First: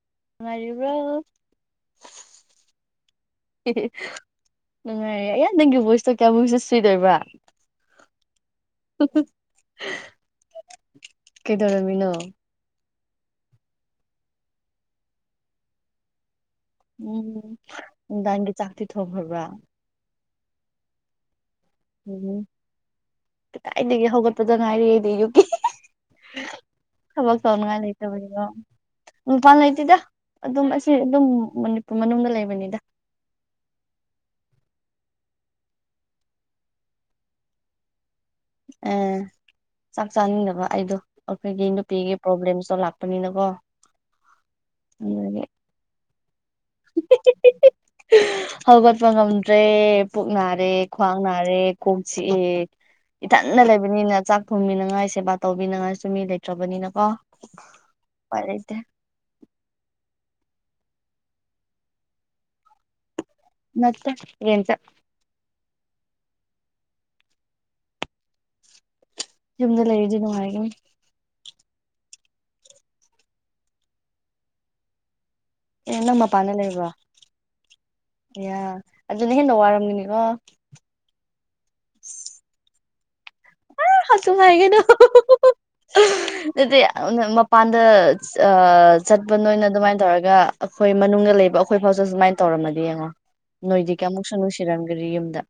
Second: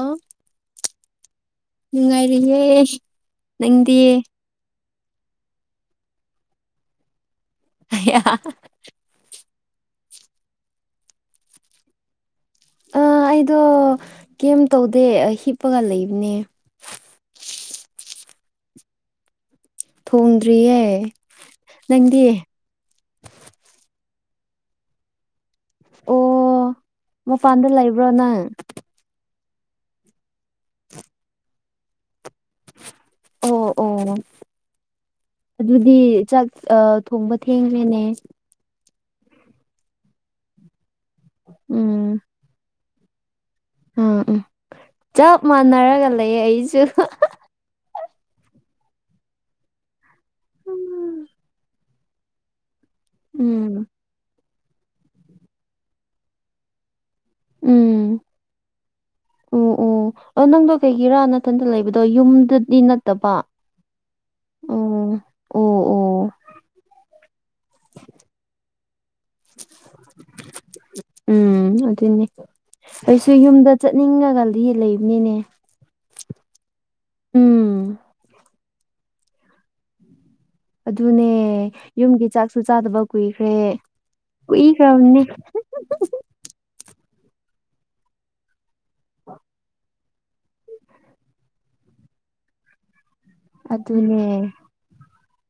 ꯑꯣ ꯅꯨꯡꯉꯥꯏꯔꯤꯕ꯭ꯔꯣ ꯅꯨꯡꯉꯥꯏꯔꯤꯌꯦ ꯅꯪꯗꯤ ꯅꯨꯡꯉꯥꯏꯔꯦ ꯑꯩꯌꯥ ꯅꯪꯒꯤ ꯚꯣꯏꯁꯇꯣ ꯀꯌꯥꯃꯨꯛꯁꯨ ꯁꯨꯏꯠ ꯑꯣꯏꯕ꯭ꯔꯥ [inaudible] ꯀꯩꯗꯧꯔꯝꯃꯤꯅꯣ ꯑ ꯑꯩꯗꯣ ꯀꯦꯝ ꯇꯧꯗꯦ ꯍꯤꯞꯄꯒ ꯂꯩꯕꯅꯦ ꯎꯝ ꯅꯨꯡꯗꯥꯡꯒꯤ ꯆꯥꯛꯇꯤ ꯊꯣꯡꯈ꯭ꯔꯕ꯭ꯔꯥ ꯊꯣꯡꯗ꯭ꯔꯤꯌꯦ ꯅꯪꯗꯤ ꯎꯝ ꯀꯗꯥꯏꯗꯒꯤ ꯍꯧꯒꯠꯄꯗ ꯉꯥꯏꯔꯤ ꯑꯩꯗꯤ ꯑꯌꯨꯛꯀꯤ ꯑꯣ ꯊꯕꯛ ꯃꯄꯥꯟꯗ ꯇꯧꯅꯉꯥꯢ ꯂꯩꯕ꯭ꯔꯣ ꯅꯪ ꯂꯩꯇꯕꯅꯤꯉꯣ꯫ ꯃꯄꯥꯟ ꯂꯩꯇꯦꯗ ꯑꯗꯨꯝ ꯑꯁꯤ ꯑꯗꯨꯝ ꯃꯅꯤꯄꯨꯔ ꯃꯅꯨꯡꯗ ꯂꯩꯕꯅꯤꯗ ꯑꯣ ꯑꯣ ꯑꯗꯨꯗꯤ ꯆꯥꯛ ꯑ ꯊꯣꯡꯕ ꯊꯦꯡꯈ꯭ꯔꯦꯅꯦ ꯑꯦ ꯆꯥꯛ ꯆꯥꯅꯤꯡꯗꯕ ꯑꯩꯗꯣ ꯑꯩꯈꯣꯏꯒꯤ ꯎꯝ ꯅꯨꯄꯤꯒꯤ ꯄ꯭ꯔꯣꯕ꯭ꯂꯦꯝꯁꯨ ꯂꯥꯛ ꯄꯅꯤꯅꯀꯣ ꯎꯝ ꯎꯝ ꯆꯞ ꯃꯥꯟꯅꯔꯒ ꯂꯩꯌꯦ ꯑꯩꯁꯨ [inaudible] ꯍꯧꯒꯠꯄ ꯉꯝꯗ꯭ꯔꯦ ꯄꯨꯛ ꯅꯥꯔꯦ ꯈ꯭ꯋꯥꯡ ꯅꯥꯔꯦ ꯀꯣꯛ ꯆꯤꯛꯑꯦ ꯏꯊꯟꯅ ꯎꯝ ꯂꯩꯕꯅꯤꯅ ꯆꯥꯛ ꯊꯣꯡꯕꯤꯅꯉꯥꯏ ꯁꯦꯕꯥ ꯇꯧꯕꯤꯅꯉꯥꯏꯁꯨꯨ ꯃꯤ ꯂꯩꯇ꯭ꯔꯕꯅꯤꯅ ꯀꯣ ꯎꯄꯥꯏ ꯂꯩꯇꯦ ꯎ ꯑꯣ ꯅꯪꯗꯣ ꯀꯩꯒꯤꯔꯥ ꯅꯊꯟꯗ ꯂꯩꯕꯗꯣ ꯌꯨꯝꯗꯗꯤ ꯅꯠꯇꯕ ꯅꯠꯇꯦ ꯔꯦꯟꯠꯇ ꯑꯣ ꯑꯣ ꯑꯣ ꯌꯨꯝꯗ ꯂꯩꯔꯗꯤ ꯅꯨꯉꯥꯏꯒꯅꯤ ꯎꯝ ꯑꯗꯨꯅꯤ ꯑꯩꯁꯨ ꯌꯨꯝꯗ ꯆꯠꯅꯤꯡꯉꯒꯗꯤ ꯂꯩꯕꯅꯤꯅꯦ꯫ ꯑꯦ ꯅꯪ ꯃꯄꯥꯟꯗ ꯂꯩꯕ꯭ꯔꯣ ꯎꯝ ꯑꯗꯨꯅ ꯍꯦꯟꯅ ꯋꯥꯔꯝꯒꯅꯤꯀꯣ꯫ ꯑꯗꯨꯅꯦ ꯌꯨꯝꯒꯤ ꯆꯥꯛꯁꯨ ꯆꯥꯗꯕ ꯀꯨꯏꯈ꯭ꯔꯦ ꯍꯁꯨ ꯍꯥꯏꯒꯅꯨ ꯀꯨꯏꯈ꯭ꯔꯕꯅꯦ ꯑꯗꯨꯗꯤ ꯃꯄꯥꯟꯗ ꯑ ꯆꯠꯄ ꯅꯣꯏꯅ ꯑꯗꯨꯃꯥꯏꯅ ꯇꯧꯔꯒ ꯑꯩꯈꯣꯏ ꯃꯅꯨꯡꯗ ꯂꯩꯕ ꯑꯩꯈꯣꯏ ꯐꯥꯎ ꯁꯨꯃꯥꯏꯅ ꯇꯧꯔꯝꯃꯗꯤ ꯌꯦꯡꯉꯣ ꯅꯣꯏꯗꯤ ꯑꯗꯨꯅꯦ ꯀꯌꯥꯃꯨꯛꯁꯨ ꯅꯨꯡꯁꯤꯔꯝꯒꯔꯤ ꯌꯨꯝꯗ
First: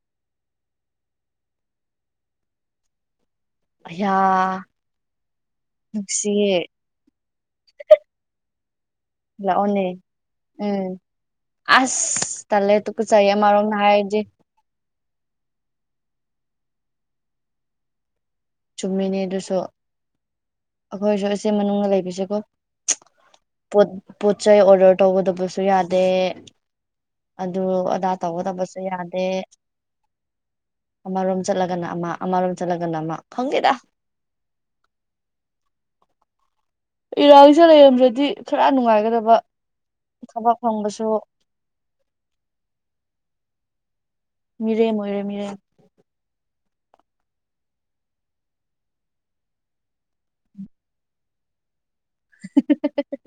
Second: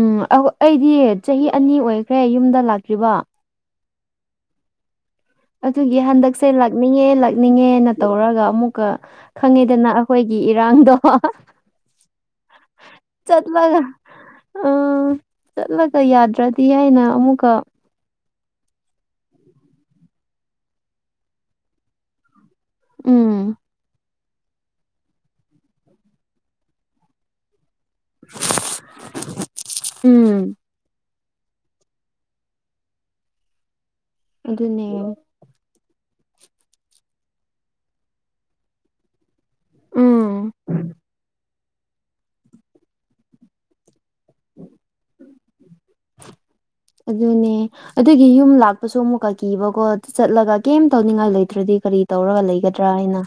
ꯎꯝ ꯑꯧ ꯑꯩꯗꯤ ꯆꯍꯤ ꯑꯅꯤ ꯑꯣꯏꯈ꯭ꯔꯦ ꯌꯨꯝꯗ ꯂꯥꯛꯇ꯭ꯔꯤꯕꯥ ꯑꯌꯥ ꯑꯗꯨꯒꯤ ꯍꯟꯗꯛꯁꯦ ꯅꯨꯡꯁꯤꯌꯦ ꯂꯥꯛꯅꯤꯡꯉꯦ ꯂꯥꯛꯅꯤꯡꯉꯦꯅ ꯇꯧꯔꯒ ꯑꯃꯨꯛꯀ ꯂꯥꯛꯑꯣꯅꯦ ꯈꯪꯉꯦꯗꯅ ꯑꯩꯈꯣꯏꯒꯤ ꯎꯝ ꯏꯔꯥꯡꯗꯣ ꯑꯁ ꯇꯜꯂꯦ ꯇꯨꯀꯨꯠꯆꯩꯌꯦ ꯑꯃꯔꯣꯝꯗ ꯍꯥꯏꯔꯗꯤ ꯑ ꯆꯠꯂꯒ ꯌꯥꯗ꯭ꯔꯗꯤ ꯍꯥꯏꯅ ꯑꯃꯨꯛꯀ ꯆꯨꯝꯃꯤꯅꯦ ꯑꯗꯨꯁꯨ ꯑꯈꯣꯏꯁꯨ ꯑꯁꯤ ꯃꯅꯨꯡꯗ ꯂꯩꯕꯁꯦꯀꯣ ꯎꯝ ꯄꯣꯠ ꯄꯣꯠꯆꯩ ꯑꯣꯔꯗꯔ ꯇꯧꯒꯗꯕꯁꯨ ꯌꯥꯗꯦ ꯑꯗꯨ ꯇꯥꯠ ꯇꯧꯒꯗꯕꯁꯨ ꯌꯥꯗꯦ ꯎꯝ ꯑꯃꯔꯣꯝ ꯆꯠꯂꯒꯅ ꯑꯃ ꯑꯃꯔꯣꯝ ꯆꯠꯂꯒꯅ ꯑꯃ ꯈꯪꯗꯦꯗ ꯑꯗꯨꯅꯦ ꯏꯔꯥꯡꯁꯦ ꯂꯩꯔꯝꯗ꯭ꯔꯗꯤ ꯈꯔ ꯅꯨꯡꯉꯥꯏꯒꯗꯕ ꯎꯝ ꯊꯕꯛ ꯐꯪꯕꯁꯨ ꯃꯤꯔꯦꯝ ꯑꯣꯏꯔꯦ ꯃꯤꯔꯦꯝ ꯑꯗꯨꯅꯦ ꯑꯗꯨꯒꯤ ꯌꯨꯝ ꯂꯥꯛꯄꯁꯨ ꯑꯃꯨꯛꯀ ꯀꯤꯕꯀꯣ ꯆꯠꯂꯒ ꯀꯩꯝ ꯇꯧꯅꯤꯡꯉꯥꯏ ꯂꯩꯇ꯭ꯔꯗꯤ ꯀꯔꯤ ꯇꯧꯔꯒ ꯂꯩꯒꯗ꯭ꯔꯥ ꯍꯥꯏꯅ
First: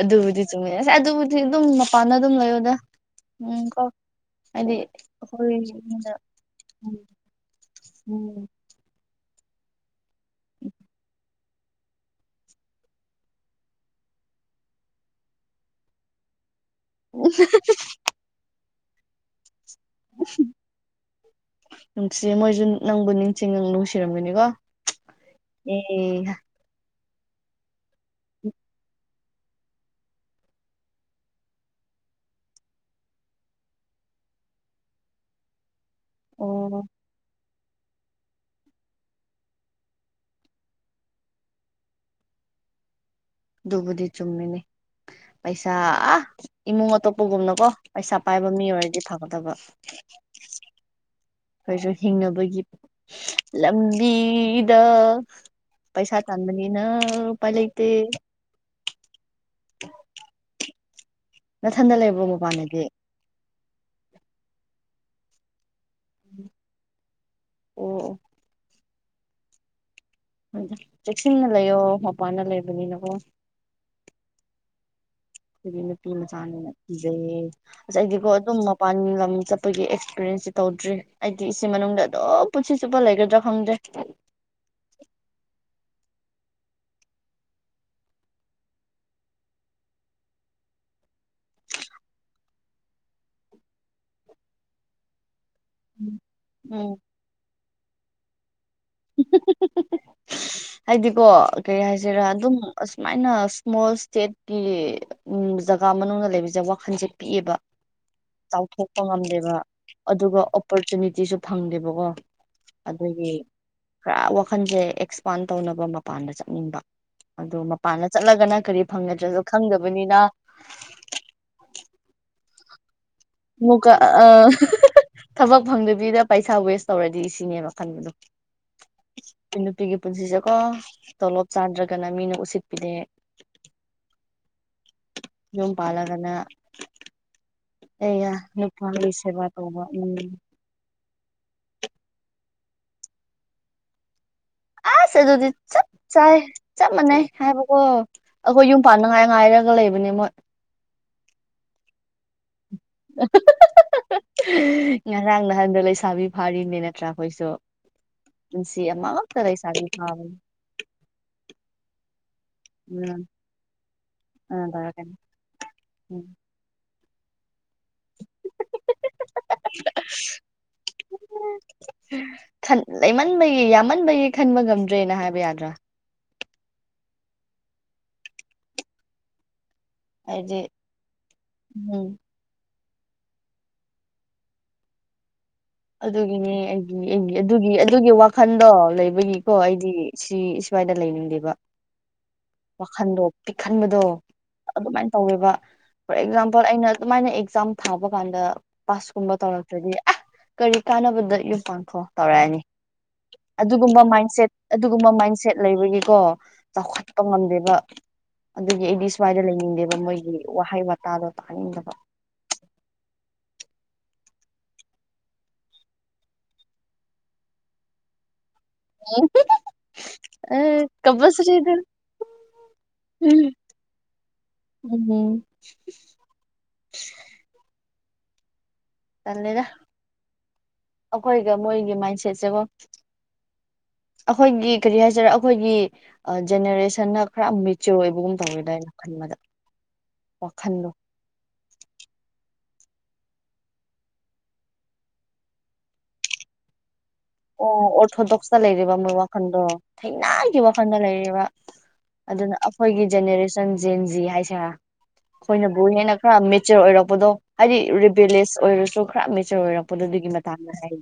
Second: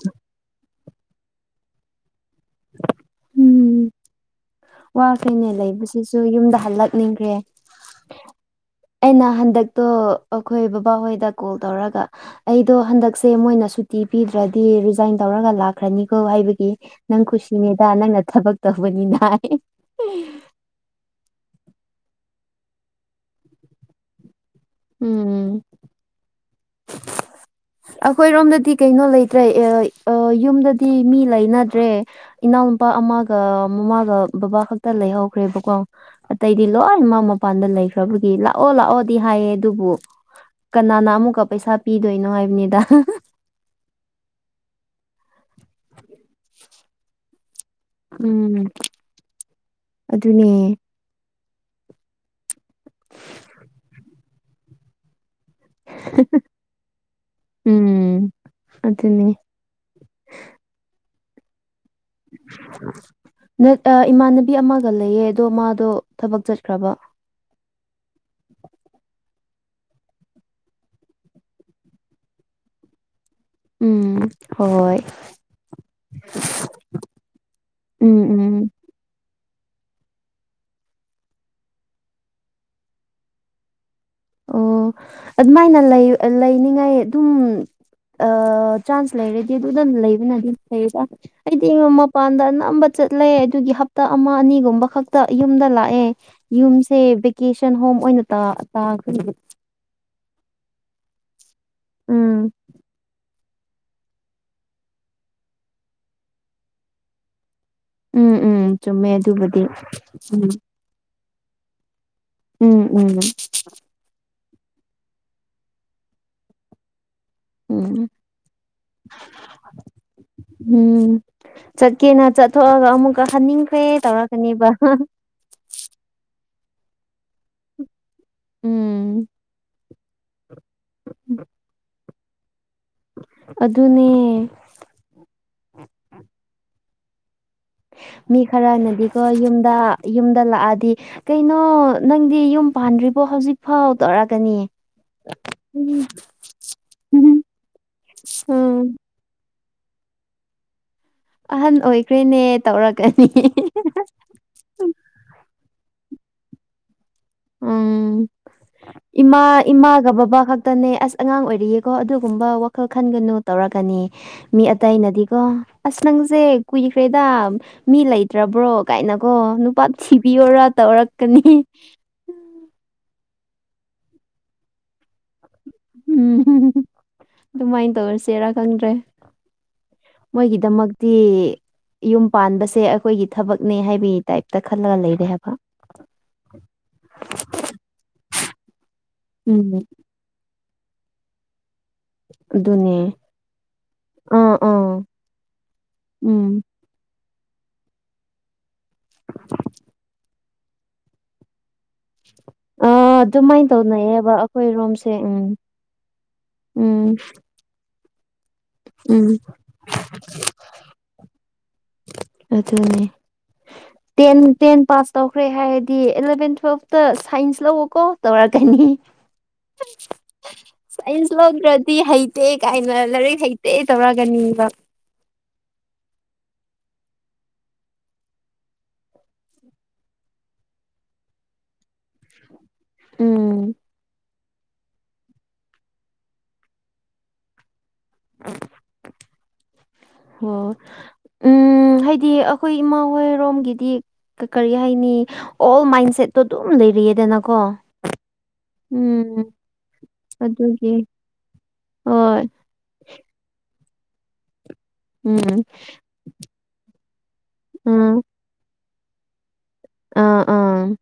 ꯑꯗꯨꯕꯨꯗꯤ ꯆꯨꯝꯃꯤ ꯑꯁ ꯑꯗꯨꯕꯨꯗꯤ ꯑꯗꯨꯝ ꯃꯄꯥꯟꯗ ꯑꯗꯨꯝ ꯂꯩꯌꯣꯗ ꯎꯝ ꯀꯣ ꯍꯥꯏꯗꯤ ꯋꯥꯈꯩꯅꯦ ꯑꯩꯈꯣꯏ ꯃꯤꯅ ꯂꯩꯕꯁꯤꯁꯨ ꯌꯨꯝꯗ ꯎꯝ ꯍꯜꯂꯛꯅꯤꯡꯈ꯭ꯔꯦ ꯎꯝ ꯑꯩꯅ ꯍꯟꯗꯛꯇꯣ ꯑꯩꯈꯣꯏ ꯕꯕꯥꯍꯣꯏꯗ ꯀꯣꯜ ꯇꯧꯔꯒ ꯑꯩꯗꯣ ꯍꯟꯗꯛꯁꯦ ꯃꯣꯏꯅ ꯁꯨꯇꯤ ꯄꯤꯗ꯭ꯔꯗꯤ ꯔꯤꯖꯥꯏꯟ ꯇꯧꯔꯒ ꯂꯥꯛꯈ꯭ꯔꯅꯤꯀꯣ ꯍꯥꯏꯕꯒꯤ ꯅꯪ ꯈꯨꯨꯁꯤꯅꯦꯗ ꯅꯪꯅ ꯊꯕꯛ ꯇꯧꯕꯅꯤꯅ ꯅꯨꯡꯁꯤ ꯃꯣꯏꯁꯨ ꯅꯪꯕꯨ ꯅꯤꯡꯁꯤꯡꯉ ꯅꯨꯡꯁꯤꯔꯝꯒꯅꯤꯀꯣ ꯎꯝ ꯑꯦ ꯑꯩꯈꯣꯏꯔꯣꯝꯗꯗꯤ ꯀꯩꯅꯣ ꯂꯩꯇ꯭ꯔꯦ ꯑ ꯌꯨꯝꯗꯗꯤ ꯃꯤ ꯂꯩꯅꯗ꯭ꯔꯦ ꯏꯅꯥꯎꯅꯨꯄꯥ ꯑꯃꯒ ꯃꯃꯥꯒ ꯕꯕꯥ ꯈꯛꯇ ꯂꯩꯍꯧꯈ꯭ꯔꯦꯕꯀꯣ ꯑꯇꯩꯗꯤ ꯑꯣ ꯂꯣꯏ ꯃꯥꯥ ꯃꯄꯥꯟꯗ ꯂꯩꯈ꯭ꯔꯕꯒꯤ ꯂꯥꯛꯑꯣ ꯂꯥꯛꯑꯣꯗꯤ ꯍꯥꯏꯌꯦ ꯑꯗꯨꯕꯨ ꯀꯅꯥꯅ ꯑꯃꯨꯛꯀ ꯄꯩꯁꯥ ꯄꯤꯗꯣꯏꯅꯣ ꯍꯥꯏꯕꯅꯤꯗ ꯑꯗꯨꯕꯨꯗꯤ ꯆꯨꯝꯃꯤꯅꯦ ꯄꯩꯁꯥ ꯏꯃꯨꯡ ꯑꯇꯣꯞꯄꯒꯨꯝꯅꯀꯣ ꯄꯩꯁꯥ ꯄꯥꯏꯕ ꯃꯤ ꯎꯝ ꯑꯣꯏꯔꯗꯤ ꯐꯥꯒꯗꯕ ꯑꯗꯨꯅꯦ ꯑꯩꯈꯣꯏꯁꯨ ꯍꯤꯡꯅꯕꯒꯤ ꯂꯝꯕꯤꯗ ꯄꯩꯁꯥ ꯆꯥꯟꯗꯅꯤꯅꯨ ꯄ ꯂꯩ ꯏꯇꯦ ꯑꯗꯨꯅꯤ [inaudible] ꯅꯊꯟꯗ ꯂꯩꯕ ꯅꯠ ꯑ ꯏꯃꯥꯟꯅꯕꯤ ꯑꯃꯒ ꯂꯩꯌꯦ ꯑꯗꯣ ꯃꯥꯗꯣ ꯊꯕꯛ ꯆꯠꯈ꯭ꯔꯕ ꯑꯣ ꯆꯦꯛꯁꯤꯟꯅ ꯂꯩꯌꯣ ꯃꯄꯥꯟꯗ ꯂꯩꯕꯅꯤꯅꯀꯣ ꯎꯝ ꯍꯣꯏ ꯑꯗꯒꯤ ꯅꯨꯄꯤ ꯃꯆꯥꯅꯦꯅ ꯏꯖꯩꯌꯦ ꯑꯁ ꯎꯝ ꯑꯩꯗꯤꯀꯣ ꯎꯝ ꯑꯗꯨꯝ ꯃꯄꯥꯟ ꯂꯝ ꯆꯠꯄꯒꯤ ꯑꯦꯛꯁꯄꯤꯔꯤꯦꯟꯁꯁ ꯇꯧꯗ꯭ꯔꯤ ꯑꯩꯗꯤ ꯏꯆ ꯃꯅꯨꯡꯗ ꯑꯗꯨꯝ ꯄꯨꯟꯁꯤ ꯆꯨꯞꯄ ꯂꯩꯒꯗ꯭ꯔꯥ ꯈꯪꯗ꯭ꯔꯦ ꯑꯣ ꯑꯗꯨꯃꯥꯏꯅ ꯂꯩ ꯂꯩꯅꯤꯉꯥꯏ ꯑꯗꯨꯝ ꯑ ꯆꯥꯟꯁ ꯂꯩꯔꯦꯗꯤ ꯑꯗꯨꯗ ꯂꯩꯕꯅꯗꯤ ꯂꯩꯗ ꯑꯩꯗꯤꯉꯣꯟ ꯃꯄꯥꯟꯗ ꯑꯅꯝꯕ ꯆꯠꯂꯦ ꯑꯗꯨꯒꯤ ꯍꯞꯇꯥ ꯑꯃ ꯑꯅꯤꯒꯨꯝꯕ ꯈꯛꯇ ꯌꯨꯝꯗ ꯂꯥꯛꯑꯦ ꯑꯦ ꯎꯝ ꯌꯨꯝꯁꯦ ꯚꯦꯀꯦꯁꯟ ꯍꯣꯝ ꯑꯣꯏꯅꯥ ꯇꯥ ꯇꯥꯈ꯭ꯔꯦ ꯍꯥꯏꯗꯤꯀꯣ ꯀꯔꯤ ꯍꯥꯏꯁꯤꯔ ꯎꯝ ꯑꯗꯨꯝ ꯑꯁꯨꯃꯥꯏꯅ ꯏ꯭ꯁꯃꯣꯜ ꯏꯁ꯭ꯇꯦꯠ [unintelligible] ꯖꯒꯥ ꯃꯅꯨꯡꯗ ꯂꯩꯕꯁꯦ ꯋꯥꯈꯜꯁꯦ ꯄꯤꯛꯑꯦꯕ ꯎꯝ ꯎꯝ ꯆꯥꯎꯊꯣꯛꯄ ꯆꯨꯝꯃꯦ ꯉꯝꯗꯦꯕ ꯑꯗꯨꯕꯨꯗꯤ ꯑꯗꯨꯒ ꯎꯝ ꯑꯣꯄꯣꯔꯆꯨꯅꯤꯇꯤꯁꯨ ꯐꯪꯗꯦꯕꯀꯣ ꯎꯝ ꯎꯝ ꯑꯗꯨꯒꯤ ꯈꯔ ꯋꯥꯈꯟꯁꯦ ꯑꯦꯛ ꯋꯥꯟ ꯇꯧꯅꯕ ꯃꯄꯥꯟꯗ ꯆꯠꯅꯤꯡꯕ ꯑꯗꯨ ꯎꯝ ꯃꯄꯥꯟꯗ ꯆꯠꯂꯒꯅ ꯀꯔꯤ ꯐꯪꯒꯗ꯭ꯔꯁꯨ ꯈꯪꯗꯕꯅꯤꯅ ꯎꯝ ꯆꯠꯀꯦꯅ ꯆꯠꯊꯣꯛꯑꯒ ꯑꯃꯨꯛꯀ ꯍꯟꯅꯤꯡꯈ꯭ꯔꯦ ꯑꯃꯨꯛꯀ ꯇꯧꯔꯛꯀꯅꯦꯕ ꯊꯕꯛ ꯐꯪꯗꯕꯤꯗ ꯄꯩꯁꯥ ꯋꯦꯁ ꯇꯧꯔꯗꯤ ꯏ ꯁꯤꯅꯦꯕ ꯈꯟꯕꯅꯨ ꯎꯝ ꯅꯨꯄꯤꯒꯤ ꯄꯨꯟꯁꯤꯁꯦꯀꯣ ꯇꯣꯂꯣꯞ ꯆꯥꯗ꯭ꯔꯒꯅ ꯃꯤꯅ ꯎꯁꯤꯠꯄꯤꯅꯦ ꯑꯗꯨꯅꯦ ꯌꯨꯝ ꯄꯥꯂꯒꯅ ꯃꯤ ꯈꯔꯅꯗꯤꯀꯣ ꯁꯦꯕꯥ ꯌꯨꯝꯗ ꯇꯧꯕ ꯎꯝ ꯌꯨꯝꯗ ꯂꯥꯛꯑꯗꯤ ꯀꯩꯅꯣ ꯅꯪꯗꯤ ꯌꯨꯝ ꯄꯥꯟꯗ꯭ꯔꯤꯕꯣ ꯍꯧꯖꯤꯛꯐꯥꯎ ꯇꯧꯔꯛꯒꯅꯤ ꯑꯁ ꯑꯗꯨꯗꯤ ꯆꯞ ꯆꯥꯏ ꯆꯞ ꯃꯥꯟꯅꯩ ꯍꯥꯏꯕꯀꯣ ꯑꯩꯈꯣꯏ ꯌꯨꯝ ꯎꯝ ꯄꯥꯟꯅꯉꯥꯏ ꯉꯥꯏꯔꯒ ꯂꯩꯕꯅꯦ ꯃꯣꯏ ꯑꯍꯟ ꯑꯣꯏꯈ꯭ꯔꯦꯅꯦ ꯇꯧꯔꯛꯀꯅꯤ ꯉꯔꯥꯡ ꯅꯍꯥꯟꯗꯣ ꯂꯩꯁꯥꯕꯤ ꯐꯥꯔꯤꯅꯦ ꯅꯠꯇ꯭ꯔꯥ ꯑꯩꯈꯣꯏꯁꯨ ꯎꯝ ꯅꯨꯡꯁꯤ ꯑꯃ ꯏꯃꯥ ꯏꯃꯥꯒ ꯕꯕꯥ ꯈꯛꯇꯅꯦ ꯑꯁ ꯑꯉꯥꯡ ꯑꯣꯏꯔꯤꯌꯦꯀꯣ ꯑꯗꯨꯒꯨꯝꯕ ꯋꯥꯈꯜ ꯎꯝ ꯈꯟꯒꯅꯨ ꯇꯧꯔꯛꯀꯅꯤ ꯃꯤ ꯑꯗꯨꯅ ꯇꯧꯔꯛꯀꯅꯤ ꯑꯇꯩꯅꯗꯤꯀꯣ ꯑꯁ ꯎꯝ ꯅꯪꯁꯦ ꯀꯨꯏꯈ꯭ꯔꯦꯗ ꯃꯤ ꯂꯩꯇ꯭ꯔꯕ꯭ꯔꯣ ꯀꯥꯏꯅꯀꯣ ꯅꯨꯄꯥ ꯊꯤꯕꯤꯌꯣꯔ ꯇꯧꯔꯛꯀꯅꯤ ꯂꯩꯃꯟꯕꯒꯤ ꯌꯥꯝꯃꯟꯕꯒꯤ ꯈꯟꯕ ꯉꯝꯗ꯭ꯔꯦꯅ ꯍꯥꯏꯕ ꯌꯥꯗ꯭ꯔꯥ ꯎꯝ ꯑꯗꯨꯃꯥꯏꯅ ꯇꯧꯔꯁꯦꯔꯥ ꯈꯪꯗ꯭ꯔꯦ ꯍꯥꯏꯗꯤ ꯃꯣꯏꯒꯤꯗꯃꯛꯇꯤ ꯎꯝ ꯌꯨꯝ ꯄꯥꯟꯕꯁꯦ ꯑꯩꯈꯣꯏꯒꯤ ꯊꯕꯛꯅꯦ ꯍꯥꯏꯕꯒꯤ ꯇꯥꯏꯞꯇ ꯈꯜꯂꯒ ꯂꯩꯔꯦ ꯍꯥꯏꯕ ꯑꯗꯨꯒꯤꯅꯦ ꯑꯩꯒꯤ ꯑꯩꯒꯤ ꯑꯗꯨꯒꯤ ꯑꯗꯨꯒꯤ ꯋꯥꯈꯟꯗꯣ ꯂꯩꯕꯒꯤꯀꯣ ꯎꯝ ꯑꯩꯗꯤ ꯁꯤ ꯁ꯭ꯋꯥꯏꯗ ꯂꯩꯅꯤꯡꯗꯦꯕ ꯑꯗꯨꯅꯦ ꯋꯥꯈꯟꯗꯣ ꯄꯤꯛ ꯍꯟꯕꯗꯣ ꯑꯥ ꯑꯥ ꯑꯗꯨꯃꯥꯏꯅ ꯇꯧꯋꯦꯕ ꯐꯣꯔ ꯎꯝ ꯑꯦꯛꯖꯥꯝꯄꯜ ꯑꯩꯅ ꯑꯗꯨꯃꯥꯏꯅ ꯑꯦꯛꯖꯥꯝ ꯊꯥꯕ ꯀꯥꯟꯗ ꯄꯥꯁꯀꯨꯝꯕ ꯇꯧꯔꯛꯇ꯭ꯔꯗꯤ ꯑ ꯀꯔꯤ ꯀꯥꯟꯅꯕꯗ ꯌꯨꯝ ꯄꯥꯡꯈ꯭ꯔꯣ ꯇꯧꯔꯛꯑꯅꯤ ꯑ ꯑꯗꯨꯃꯥꯏꯅ ꯑꯗꯨꯒꯨꯝꯕ ꯇꯧꯅꯩꯌꯦꯕ ꯃꯥꯏꯟꯁꯦꯠ ꯑꯩꯈꯣꯏꯔꯣꯝꯁꯦ ꯑꯗꯨꯒꯨꯝꯕ ꯎꯝ ꯃꯥꯏꯟꯁꯦꯠ ꯂꯩꯕꯒꯤꯀꯣ ꯎꯝ ꯆꯥꯎꯈꯠꯄ ꯉꯝꯗꯦꯕ ꯑꯗꯨꯒꯤ ꯑꯩꯗꯤ ꯎꯝ ꯁ꯭ꯋꯥꯏꯗ ꯂꯩꯅꯤꯡꯗꯦꯕ ꯃꯣꯏꯒꯤ ꯋꯥꯍꯩ ꯋꯇꯥꯗꯣ ꯇꯥꯅꯤꯡꯗꯕ ꯑꯗꯨꯅꯤ ꯇꯦꯟ ꯇꯦꯟ ꯄꯥꯁ ꯇꯧꯈ꯭ꯔꯦ ꯍꯥꯏꯔꯗꯤ ꯑꯦꯂꯚꯦꯟ ꯇꯨꯋꯦꯜꯞꯇ ꯁꯥꯏꯟꯁ ꯂꯧꯋꯣ ꯀꯣ ꯇꯧꯔꯛꯀꯅꯤ ꯑꯦ ꯁꯥꯏꯟꯁ ꯀꯝꯄꯜꯁꯔꯤꯗ ꯂꯧꯗ꯭ꯔꯗꯤ ꯍꯩꯇꯦ ꯀꯥꯏꯅ ꯂꯥꯏꯔꯤꯛ ꯍꯩꯇꯦ ꯇꯧꯔꯒꯅꯦꯕ ꯎꯝ ꯇꯜꯂꯦꯗ ꯑꯩꯈꯣꯏꯒ ꯃꯣꯏꯒꯤ ꯃꯥꯏꯟꯁꯦꯠꯁꯦꯀꯣ ꯎꯝ ꯑꯩꯈꯣꯏꯒꯤ ꯀꯔꯤ ꯍꯥꯏꯖꯤꯔ ꯑꯩꯈꯣꯏꯒꯤ ꯖꯦꯅꯦꯔꯦꯁꯟꯅ ꯈꯔ ꯃꯦꯆꯌꯣꯔ ꯑꯣꯏꯕꯒꯨꯝ ꯇꯧꯋꯦꯗ ꯑꯩꯅ ꯈꯟꯕꯗ ꯑꯣ ꯋꯥꯈꯟꯗꯣ ꯎꯝ ꯍꯥꯏꯗꯤ ꯑꯩꯈꯣꯏ ꯏꯃꯥ ꯍꯣꯏꯔꯣꯝꯒꯤꯗꯤ ꯀꯔꯤ ꯍꯥꯏꯅꯤ ꯑꯣꯜ ꯃꯥꯏꯟꯁꯦꯠꯇꯣ ꯑꯗꯨꯝ ꯂꯩꯔꯤꯌꯦꯗꯅ ꯑꯣ ꯑꯣꯔꯊꯣꯗꯣꯛꯁꯇ ꯂꯩꯔꯤꯕ ꯃꯣꯢ ꯋꯥꯈꯜꯗꯣ ꯊꯩꯅꯥꯒꯤ ꯑꯗꯨꯒꯤ ꯋꯥꯈꯜꯗ ꯂꯩꯔꯤꯕ ꯍꯣꯏ ꯑꯗꯨꯅ ꯑꯩꯈꯣꯏꯒꯤ ꯖꯦꯅꯦꯔꯦꯁꯟ ꯖꯦꯟ ꯖꯤ ꯍꯥꯏꯁꯤꯔꯥ ꯎꯝ ꯑꯩꯈꯣꯏꯅꯕꯨ ꯍꯦꯟꯅ ꯈꯔ ꯃꯦꯆ꯭ꯌꯣꯔ ꯑꯣꯏꯔꯛꯄꯗꯣ ꯍꯥꯏꯗꯤ ꯎꯝ ꯔꯤꯕꯦꯂꯦꯁ ꯑꯣꯏꯔꯁꯨ ꯄꯨꯔꯞ ꯃꯦꯆꯔ ꯑꯣꯏꯔꯛꯄꯗꯣ ꯑꯗꯨꯒꯤ ꯑꯥ ꯃꯇꯥꯡꯗ ꯑꯥ ꯍꯥꯏꯌꯦ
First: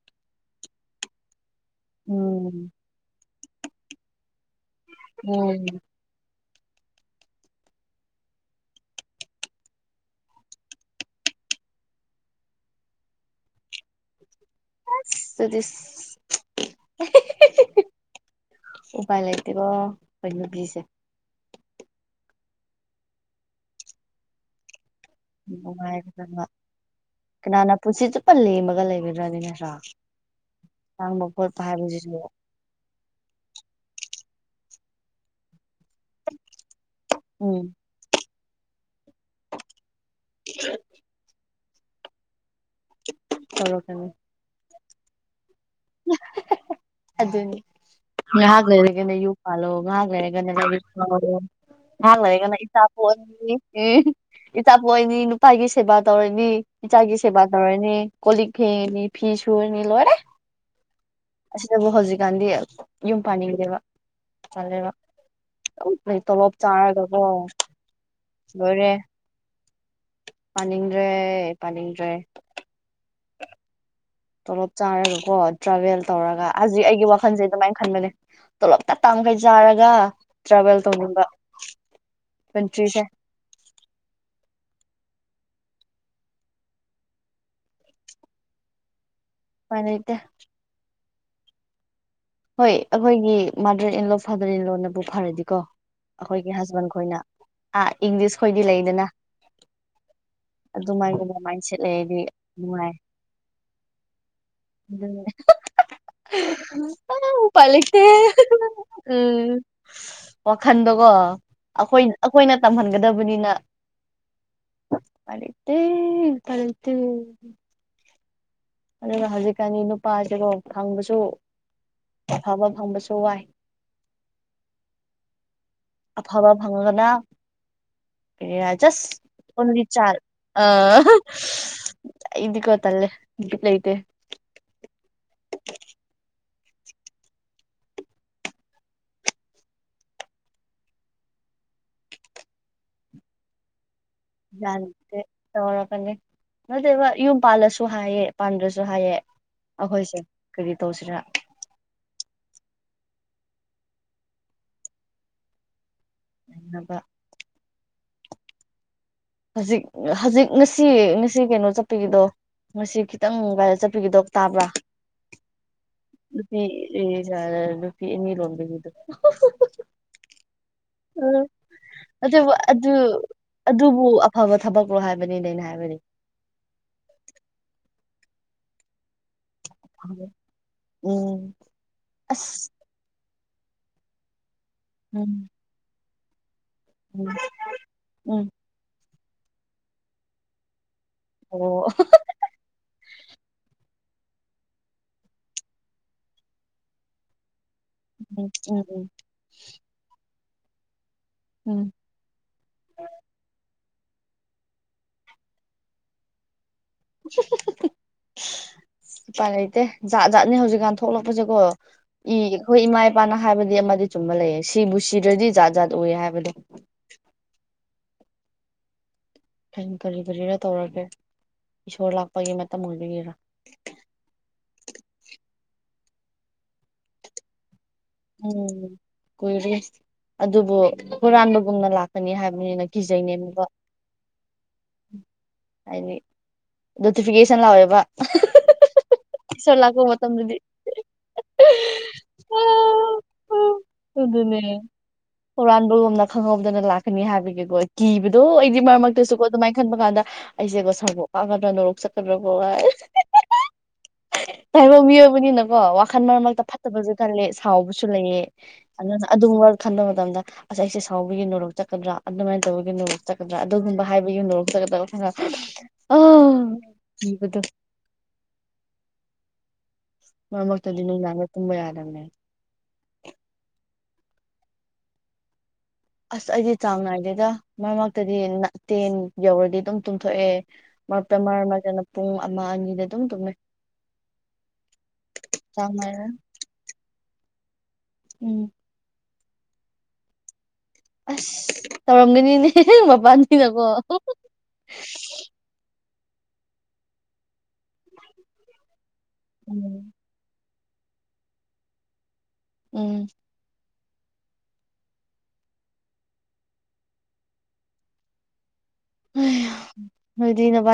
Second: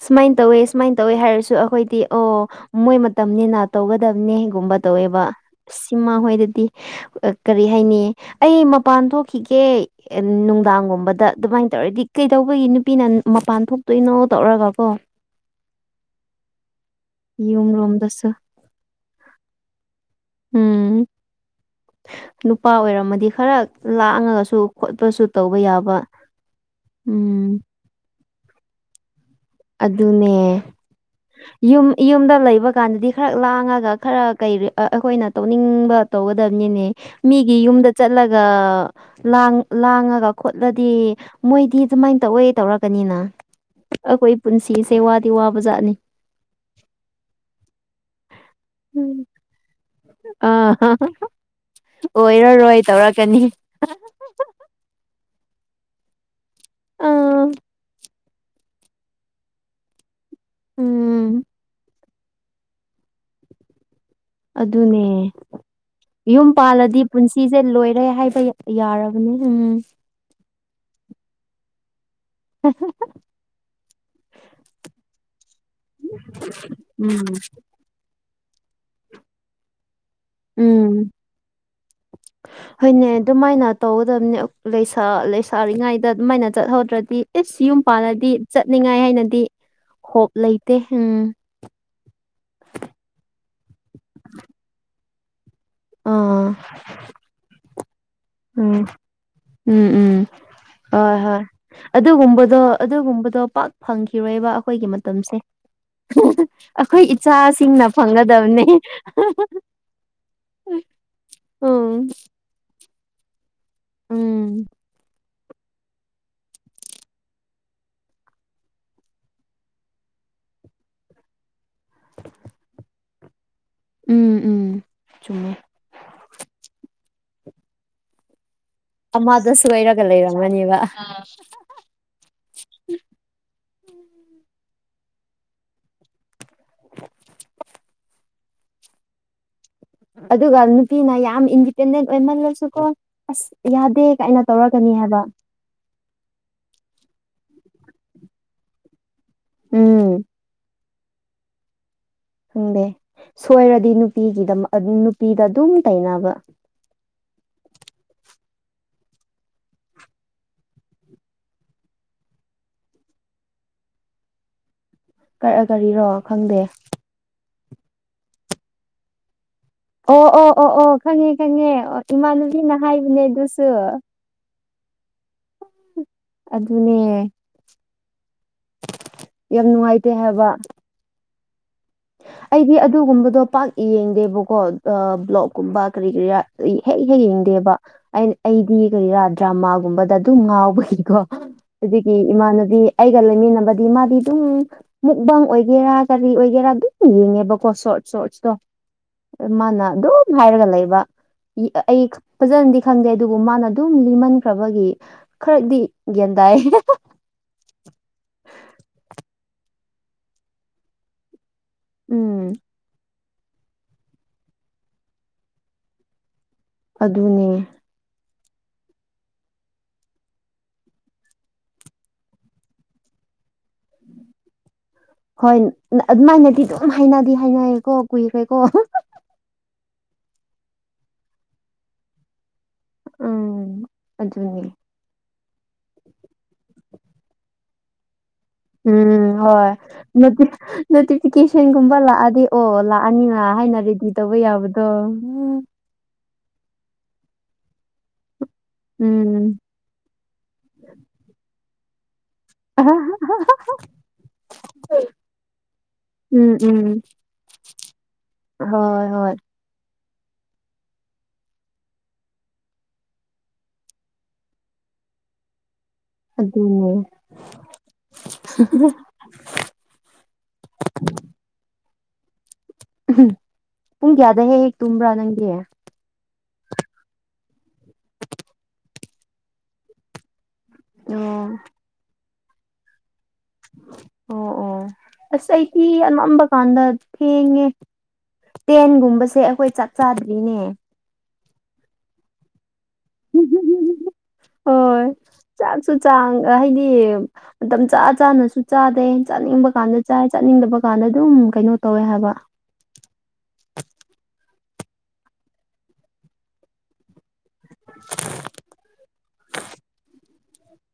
ꯁꯨꯃꯥꯏꯅ ꯇꯧꯋꯦ ꯁꯨꯃꯥꯏꯅ ꯇꯧꯋꯦ ꯍꯥꯏꯔꯁꯨ ꯑꯩꯈꯣꯏꯗꯤ ꯑꯣ ꯎꯝ ꯃꯣꯏ ꯃꯇꯝꯅꯤꯅ ꯇꯧꯒꯗꯕꯅꯤꯒꯨꯝꯕ ꯇꯧꯋꯦꯕ ꯎꯝ ꯁꯤꯃ ꯍꯣꯏꯗꯗꯤ ꯀꯔꯤ ꯍꯥꯏꯅꯤ ꯑꯩ ꯃꯄꯥꯟ ꯊꯣꯛꯈꯤꯒꯦ ꯅꯨꯡꯗꯥꯡꯒꯨꯝꯕꯗ ꯑꯗꯨꯃꯥꯏꯅ ꯇꯧꯔꯗꯤ ꯀꯩꯗꯧꯕꯒꯤ ꯅꯨꯄꯤꯅ ꯃꯄꯥꯟ ꯊꯣꯛꯇꯣꯏꯅꯣ ꯇꯧꯔꯒ ꯀꯣ ꯑꯗꯨꯗꯤꯁ ꯌꯨꯝ ꯔꯣꯝꯗꯁꯨ ꯎꯄꯥꯥꯏ ꯂꯩꯇꯦꯕꯣ ꯅꯨ ꯄ꯭ꯂꯤꯤꯁꯦ ꯎꯝ ꯅꯨꯄꯥ ꯑꯣꯏꯔꯝꯃꯗꯤ ꯈꯔ ꯂꯥꯡꯉꯒꯁꯨ ꯈꯣꯠꯄꯁꯨ ꯇꯧꯕ ꯌꯥꯕ ꯎꯝ ꯄꯨꯟꯁꯤꯁꯨ ꯆꯨꯞꯄ ꯂꯦꯝꯃꯒ ꯂꯩꯒꯗ꯭ꯔꯅꯦ ꯑꯗꯨꯅꯦ ꯂꯥꯡꯕ ꯈꯣꯠꯄ ꯌꯨꯝ ꯍꯥꯏꯕꯁꯤꯁꯨ ꯌꯨꯝꯗ ꯂꯩꯕ ꯀꯥꯟꯗꯗꯤ ꯈꯔ ꯂꯥꯡꯉꯒ ꯈꯔ ꯀꯩ ꯑꯩꯈꯣꯏꯅ ꯇꯧꯅꯤꯡꯕ ꯇꯧꯒꯗꯕꯅꯤꯅꯦ ꯃꯤꯒꯤ ꯎꯝ ꯌꯨꯝꯗ ꯆꯠꯂꯒ ꯂꯥꯡꯉꯒ ꯈꯣꯠꯂꯗꯤ ꯃꯣꯏꯗꯤ ꯑꯗꯨꯃꯥꯏꯅ ꯇꯧꯋꯦ ꯇꯧꯔꯛ ꯀꯅꯤꯅ ꯇꯧꯔꯛꯀꯅꯤ ꯑꯩꯈꯣꯏ ꯄꯨꯟꯁꯤꯁꯦ ꯋꯥꯗꯤ ꯋꯥꯕꯖꯥꯠꯅꯤ ꯑꯗꯨꯅꯦ ꯉꯩꯍꯥꯛ ꯂꯩꯔꯒꯅ ꯌꯨꯝ ꯄꯥꯜꯂꯣ ꯉꯩꯍꯥꯛ ꯂꯩꯔꯒꯅ [unintelligible] ꯑꯥ ꯉꯩꯍꯥꯛ ꯂꯩꯔꯒꯅ ꯑꯣꯏꯔꯔꯣꯏ ꯢꯆꯥ ꯇꯧꯔꯛꯀꯅꯤ ꯄꯣꯛꯑꯅꯤ ꯎꯝ ꯏꯆꯥ ꯄꯣꯛꯏꯅꯤ ꯅꯨꯄꯥꯒꯤ ꯁꯦꯕꯥ ꯇꯧꯔꯅꯤ ꯏꯆꯥꯒꯤ ꯁꯦꯕꯥ ꯑꯥ ꯇꯧꯔꯅꯤ ꯀꯂꯤꯛ ꯐꯤꯉꯅꯤ ꯐꯤꯤꯁꯔꯅꯤ ꯂꯣꯏꯔꯦ ꯎꯝ ꯑꯁꯤꯗꯕꯨ ꯍꯧꯖꯤꯛꯀꯥꯟꯗꯤ ꯌꯨꯝ ꯄꯥꯅꯤꯡꯗꯦꯕ ꯇꯜꯂꯦꯕ ꯑꯗꯨꯅꯦ ꯑꯗꯨꯝ ꯌꯨꯝ ꯇꯣꯂꯣꯞ ꯄꯥꯜꯂꯗꯤ ꯆꯥꯔꯒꯀꯣ ꯄꯨꯟꯁꯤꯁꯦ ꯂꯣꯏꯔꯦ ꯍꯥꯏꯕ ꯌꯥꯔꯕꯅꯦ ꯎꯝ ꯄꯅꯤꯡꯗ꯭ꯔꯦ ꯄꯅꯤꯡ꯭ꯔꯦ [inaudible] ꯇꯣꯂꯣꯞ ꯆꯥꯔꯒ ꯀꯣ ꯇ꯭ꯔꯥꯚꯦꯜ ꯇꯧꯔꯒ ꯍꯧꯖꯤꯛ ꯑꯩꯒꯤ ꯎꯝ ꯋꯥꯈꯜꯁꯦ ꯑꯗꯨꯃꯥꯏꯅ ꯈꯟꯕꯅꯦ ꯇꯣꯂꯣꯞ ꯇ ꯇꯥꯡꯈꯩ ꯆꯥꯔꯒ ꯇ꯭ꯔꯦꯕꯦꯜ ꯎꯝ ꯇꯅꯅꯨꯡꯗ ꯄꯆꯁꯦ ꯍꯣꯏꯅꯦ ꯑꯗꯨꯃꯥꯏꯅ ꯇꯧꯒꯗꯕꯅꯤꯁꯥ ꯂꯩꯁꯥꯔꯤꯉꯩꯗ ꯑꯗꯨꯃꯥꯏꯅ ꯆꯠꯍꯧꯗ꯭ꯔꯗꯤ ꯑꯦꯁ ꯌꯨꯝ ꯄꯥꯜꯂꯗꯤ ꯆꯠꯅꯤꯡꯉꯥꯏ ꯍꯥꯏꯅꯗꯤ ꯎꯄꯥꯏ ꯂꯩꯇꯦ ꯍꯣꯞ ꯂꯩꯇꯦ ꯎꯝ ꯍꯣꯏ ꯑꯩꯈꯣꯏꯒꯤ ꯃꯥꯗꯔ ꯏꯟꯂꯣ ꯐꯥꯗꯔ ꯏꯟ ꯂꯣꯅꯕꯨ ꯐꯔꯗꯤꯀꯣ ꯑꯥ ꯑꯩꯈꯣꯏꯒꯤ ꯍꯁꯕꯦꯟ ꯈꯣꯏꯅ ꯑꯥ ꯏꯪꯂꯤꯁ ꯈꯣꯏꯗꯤ ꯎꯝ ꯂꯩꯗꯅ ꯎꯝ ꯎꯝ ꯍꯣꯏ ꯑꯗꯨꯃꯥꯏꯒꯨꯝꯕ ꯍꯣꯏ ꯃꯥꯏꯟꯁꯦꯠ ꯂꯩꯔꯗꯤ ꯑꯗꯨꯒꯨꯝꯕꯗꯣ ꯅꯨꯡꯉꯥꯏ ꯑꯗꯨꯒꯨꯝꯕꯗꯣ ꯄꯥꯛ ꯐꯪꯈꯤꯔꯣꯏꯕ ꯑꯩꯈꯣꯏꯒꯤ ꯑꯗꯨ ꯃꯇꯝꯁꯦ ꯑꯩꯈꯣꯏ ꯎꯝ ꯏꯆꯥꯁꯤꯡꯅ ꯄꯂꯤꯁꯦ ꯐꯪꯒꯗꯕꯅꯦ ꯎꯝ ꯋꯥꯈꯟꯗꯀꯣ ꯎꯝ ꯑꯩꯈꯣꯏ ꯑꯩꯈꯣꯏꯅ ꯇꯝꯍꯟꯒꯗꯕꯅꯤꯅ ꯎꯝ ꯄꯂꯤꯇꯦ ꯄꯂꯤꯇ ꯑꯗꯨꯒ ꯍꯧꯖꯤꯛꯀꯥꯟꯗꯤ ꯅꯨꯄꯥꯁꯤꯕꯨꯣ ꯐꯪꯕꯁꯨ ꯑꯐꯕ ꯐꯪꯕꯁꯨ ꯋꯥꯏ ꯎꯝ ꯎꯝ ꯆꯨꯝꯃꯦ ꯑꯐꯕ ꯐꯪꯉꯒꯅ ꯁ ꯑꯃꯗ ꯑꯣꯗꯤ ꯁꯣꯏꯔꯒ ꯆꯔ ꯑ ꯂꯩꯔꯝꯃꯅꯦꯕ ꯏꯒꯣꯠꯇꯂꯦ ꯏꯠ ꯂ ꯂꯩꯗꯦ [inaudible] [inaudible] ꯑꯗꯨꯒ ꯅꯨꯄꯤꯅ ꯌꯥꯝ ꯏꯟꯗꯤꯄꯦꯟꯗꯦꯟ ꯑꯣꯏꯃꯜꯂꯁꯨꯀꯣ ꯑꯁ ꯌꯥꯗꯦ ꯀꯥꯏꯅ ꯒ꯭ꯌꯥꯟ ꯇꯧꯔꯒꯅꯤ ꯍꯥꯏꯕ ꯇꯧꯔꯛꯀꯅꯤ ꯅꯠꯇꯕ ꯌꯨꯝ ꯄꯥꯜꯂꯁꯨ ꯍꯥꯏꯌꯦ ꯄꯥꯟꯗ꯭ꯔꯁꯨ ꯍꯥꯏꯌꯦ ꯎꯝ ꯑꯩꯈꯣꯏꯁꯦ ꯀꯔꯤ ꯇꯧꯁꯤꯅ ꯈꯪꯗꯦ ꯁꯣꯏꯔꯗꯤ ꯅꯨꯄꯤꯒꯤꯗ ꯅꯨꯄꯤꯗ ꯑꯗꯨꯝ ꯇꯩꯅꯕ ꯎꯅꯕ ꯍꯧꯖꯤꯛ ꯍꯧꯖꯤꯛ ꯉꯁꯤ ꯉꯁꯤ ꯀꯩꯅꯣ ꯆꯠꯄꯒꯤꯗꯣ ꯉꯥꯁꯤ ꯈꯤꯇꯪ ꯃꯨꯝꯕꯥꯏ ꯆꯠꯄꯤꯒꯗꯣ ꯇꯥꯕ꯭ꯔꯥ ꯀꯛꯑꯥ ꯀꯔꯤꯔꯣ ꯈꯪꯗꯦ ꯑꯦ ꯖꯔ ꯅꯨꯄꯤ ꯑꯅꯤ ꯂꯣꯟꯕꯒꯤꯗꯣ ꯑꯣ ꯑꯣ ꯑꯣ ꯑꯣ ꯈꯪꯉꯦ ꯈꯪꯉꯦ ꯏꯃꯥꯟꯅꯨꯕꯤꯅ ꯍꯥꯏꯕꯅꯦ ꯑꯗꯨꯁꯨ ꯇꯨ ꯑꯐꯕ ꯊꯕꯛꯔꯣ ꯍꯥꯏꯕꯅꯤꯗꯩꯅ ꯍꯥꯏꯕ ꯑꯗꯨꯅꯦ ꯌꯥꯝ ꯅꯨꯡꯉꯥꯏꯇꯦ ꯍꯥꯏꯕ ꯎꯝ ꯑꯁ ꯑꯩꯗꯤ ꯑꯗꯨꯒꯨꯝꯕꯗꯣ ꯄꯥꯛ ꯌꯦꯡꯗꯦꯕꯀꯣ ꯎꯝ ꯕ꯭ꯂꯣꯛꯀꯨꯝꯕ ꯀꯔꯤ ꯀꯔꯤꯥ ꯍꯦꯛ ꯍꯦꯛ ꯎꯝ ꯌꯦꯡꯗꯦꯕ ꯑ ꯎꯝ ꯑꯩꯗꯤ ꯀꯔꯤꯔꯥ ꯗ꯭ꯔꯃꯥꯒꯨꯝꯕꯗ ꯑꯗꯨꯝ ꯉꯥꯎꯕꯒꯤꯀꯣ ꯑꯣ ꯑꯗꯨꯗꯤꯗꯒꯤ ꯏꯃꯥꯟꯅꯕꯤ ꯑꯩꯒ ꯂꯣꯏꯃꯤꯟꯅꯕꯗꯤ ꯃꯥꯗꯤ ꯑꯗꯨꯝ ꯃꯨꯛꯕꯪ ꯑꯣꯏꯒꯦꯔꯥ ꯀꯔꯤ ꯑꯣꯏꯒꯦꯔꯥ ꯑꯗꯨꯝ ꯌꯦꯡꯉꯦꯕꯀꯣ ꯁꯣꯔꯠ ꯎꯝ ꯁꯣꯔꯠꯁꯇꯣ ꯎꯝ ꯎꯝ ꯃꯥꯅ ꯑꯗꯨꯝ ꯍꯥꯏꯔꯒ ꯂꯩꯕ ꯑꯩ ꯎꯝ ꯑꯩ ꯈꯥ ꯐꯖꯅꯗꯤ ꯈꯪꯗꯦ ꯑꯗꯨꯕꯨ ꯃꯥꯅ ꯑꯗꯨꯝ ꯂꯤꯃꯟꯈ꯭ꯔꯕꯒꯤ ꯈꯔꯗꯤ ꯒ꯭ꯌꯥꯟ ꯇꯥꯏ ꯎꯄꯥꯏ ꯂꯩꯇꯦ ꯖꯥꯠ ꯖꯥꯠꯅꯦ ꯍꯧꯖꯤꯛꯀꯥꯟ ꯊꯣꯛꯂꯛꯄꯁꯦꯀꯣ ꯎꯝ ꯏꯔꯤ ꯈꯣꯏ ꯏꯃꯥꯥꯏ ꯕꯥꯅ ꯍꯥꯏꯕꯗꯤ ꯑꯃꯗꯤ ꯆꯨꯝꯕ ꯂꯩꯌꯦ ꯁꯤꯕꯨ ꯁꯤꯗ꯭ꯔꯗꯤ ꯖꯥꯠ ꯖꯥꯠ ꯎꯏ ꯍꯥꯏꯕꯗꯣ ꯑꯗꯨꯅꯦ ꯈꯪ ꯀꯔꯤ ꯀꯔꯤꯔ ꯇꯧꯔꯒꯦ ꯏꯁꯣꯔ ꯂꯥꯛꯄꯒꯤ ꯃꯇꯝ ꯑꯣꯏꯕꯒꯤꯔꯥ ꯍꯣꯏ ꯑꯗꯨꯃꯥꯏꯅꯗꯤ ꯑꯗꯨꯝ ꯍꯥꯏꯅꯗꯤ ꯍꯥꯏꯅꯩꯌꯦꯀꯣ ꯀꯨꯏꯈ꯭ꯔꯦꯀꯣ ꯎꯝ ꯀꯨꯏꯔꯦ ꯑꯗꯨꯕꯨ ꯍꯨꯔꯥꯟꯕꯒꯨꯝꯅ ꯂꯥꯛꯀꯅꯤ ꯍꯥꯏꯕꯅꯤꯅ ꯀꯤꯖꯩꯅꯦ ꯅꯨꯡꯒꯥ ꯎꯝ ꯑꯗꯨꯅꯦ ꯍꯥꯏꯗꯤ ꯅꯣꯇꯤꯐꯤꯀꯦꯁꯟ ꯂꯥꯛꯑꯦꯕ ꯎꯝ ꯍꯣꯏ ꯏꯁꯣꯔ ꯂꯥꯛꯄ ꯃꯇꯝꯗꯗꯤ ꯅꯣꯇꯤꯐꯤꯀꯦꯁꯟꯒꯨꯝꯕ ꯂꯥꯛꯑꯗꯤ ꯑꯣ ꯂꯥꯛꯑꯅꯤꯅ ꯍꯥꯏꯅ ꯔꯤꯗꯤ ꯑꯗꯨꯅꯦ ꯍꯨꯔꯥꯟꯕ ꯂꯣꯝꯅ ꯈꯪꯍꯧꯗꯅ ꯂꯥꯛꯀꯅꯤ ꯍꯥꯏꯕꯒꯤꯀꯣ ꯀꯤꯕꯗꯣ ꯑꯩꯗꯤ ꯃꯔꯛ ꯃꯔꯛꯇꯁꯨꯀꯣ ꯎꯝ ꯑꯗꯨꯃꯥꯏꯅ ꯈꯟꯕ ꯀꯥꯟꯗ ꯑꯩꯁꯦꯀꯣ ꯁꯒꯣꯛ ꯀꯒꯗ꯭ꯔꯥ ꯅꯣꯔꯣꯛ ꯆꯠ ꯆꯇꯀꯔꯥ ꯀꯣ [unintelligible] ꯇꯥꯏꯕꯪ ꯃꯤꯑꯣꯏꯕꯅꯤꯅꯀꯣ ꯋꯥꯈꯟ ꯃꯔꯛ ꯎꯝ ꯃꯔꯛꯇ ꯎꯝ ꯐꯠꯇꯕꯁꯨ ꯈꯜꯂꯦ ꯁꯥꯎꯕꯁꯨ ꯂꯩꯑꯦ ꯍꯣꯏ ꯑꯗꯨꯅ ꯍꯣꯏ ꯑꯗꯨꯒꯨꯝꯕ ꯈꯟꯕ ꯃꯇꯝꯗ ꯑꯁ ꯑꯩꯁꯦ ꯁꯥꯎꯕꯒꯤ ꯅꯣꯔꯣꯛ ꯆꯠꯀꯗ꯭ꯔꯥ ꯑꯗꯨꯃꯥꯏꯅ ꯇꯧꯕꯒꯤ ꯅꯣꯔꯣꯛ ꯆꯠꯀꯗ꯭ꯔꯥ ꯑꯗꯨꯒꯨꯝꯕ ꯍꯥꯏꯕꯒꯤ ꯅꯣꯔꯣꯛ ꯆꯠꯀꯗ꯭ꯔꯥ ꯑꯩꯈꯣꯏꯅ ꯑꯗꯨ ꯍꯥ ꯍꯥ ꯃꯔꯛ ꯃꯔꯛꯇꯗꯤ ꯅꯨꯡ ꯗꯥꯡꯗ ꯇꯨꯝꯕ ꯌꯥꯗꯕꯅꯦ ꯎꯍꯨ ꯄꯨꯡ ꯀꯌꯥꯗꯒ ꯍꯦꯛ ꯍꯦꯛ ꯇꯨꯝꯕ꯭ꯔꯥ ꯅꯪꯗꯤ ꯑꯁ ꯑꯩꯗꯤ ꯆꯥꯡ ꯅꯥꯏꯗꯦꯗ ꯃꯔꯛ ꯃꯔꯛꯇꯗꯤ ꯇꯦꯟ ꯌꯧꯔꯗꯤ ꯑꯗꯨꯝ ꯇꯨꯝꯊꯣꯛꯑꯦ ꯃꯥꯄꯟ ꯑꯣ ꯃꯔꯛ ꯃꯔꯛꯇꯅ ꯄꯨꯡ ꯑꯃ ꯑꯅꯤꯗ ꯑꯗꯨꯝ ꯇꯨꯝꯃꯦ ꯑꯣ ꯑꯣ ꯑꯁ ꯑꯩꯗꯤ ꯆꯥꯡ ꯅꯥꯏꯔ ꯑꯅꯝꯕ ꯀꯥꯟꯗ ꯊꯦꯡꯉꯦ ꯎꯝ ꯇꯦꯟꯒꯨꯝꯕꯁꯦ ꯑꯩꯈꯣꯏ ꯆꯥꯛ ꯆꯥꯗ꯭ꯔꯤꯅꯦ ꯑꯁ ꯇꯧꯔꯝꯒꯅꯤꯅꯦ ꯃꯄꯥꯟꯅꯤꯅꯀꯣ ꯍꯣꯏ ꯆꯥꯛꯁꯨ ꯆꯥꯡ ꯍꯥꯏꯗꯤ ꯃꯇꯝ ꯆꯥ ꯆꯥꯅꯁꯨ ꯆꯥꯗꯦ ꯆꯥꯅꯤꯡꯕ ꯀꯥꯟꯗ ꯎꯝ ꯆꯥꯏ ꯆꯠꯅꯤꯡꯗꯕ ꯀꯥꯟꯗ ꯑꯗꯨꯝ ꯀꯩꯅꯣ ꯇꯧꯋꯦ ꯍꯥꯏꯕ ꯎꯝ [inaudible] ꯑꯌꯥ ꯅꯣꯏꯗꯤ ꯅꯣꯕꯥꯏꯅꯤ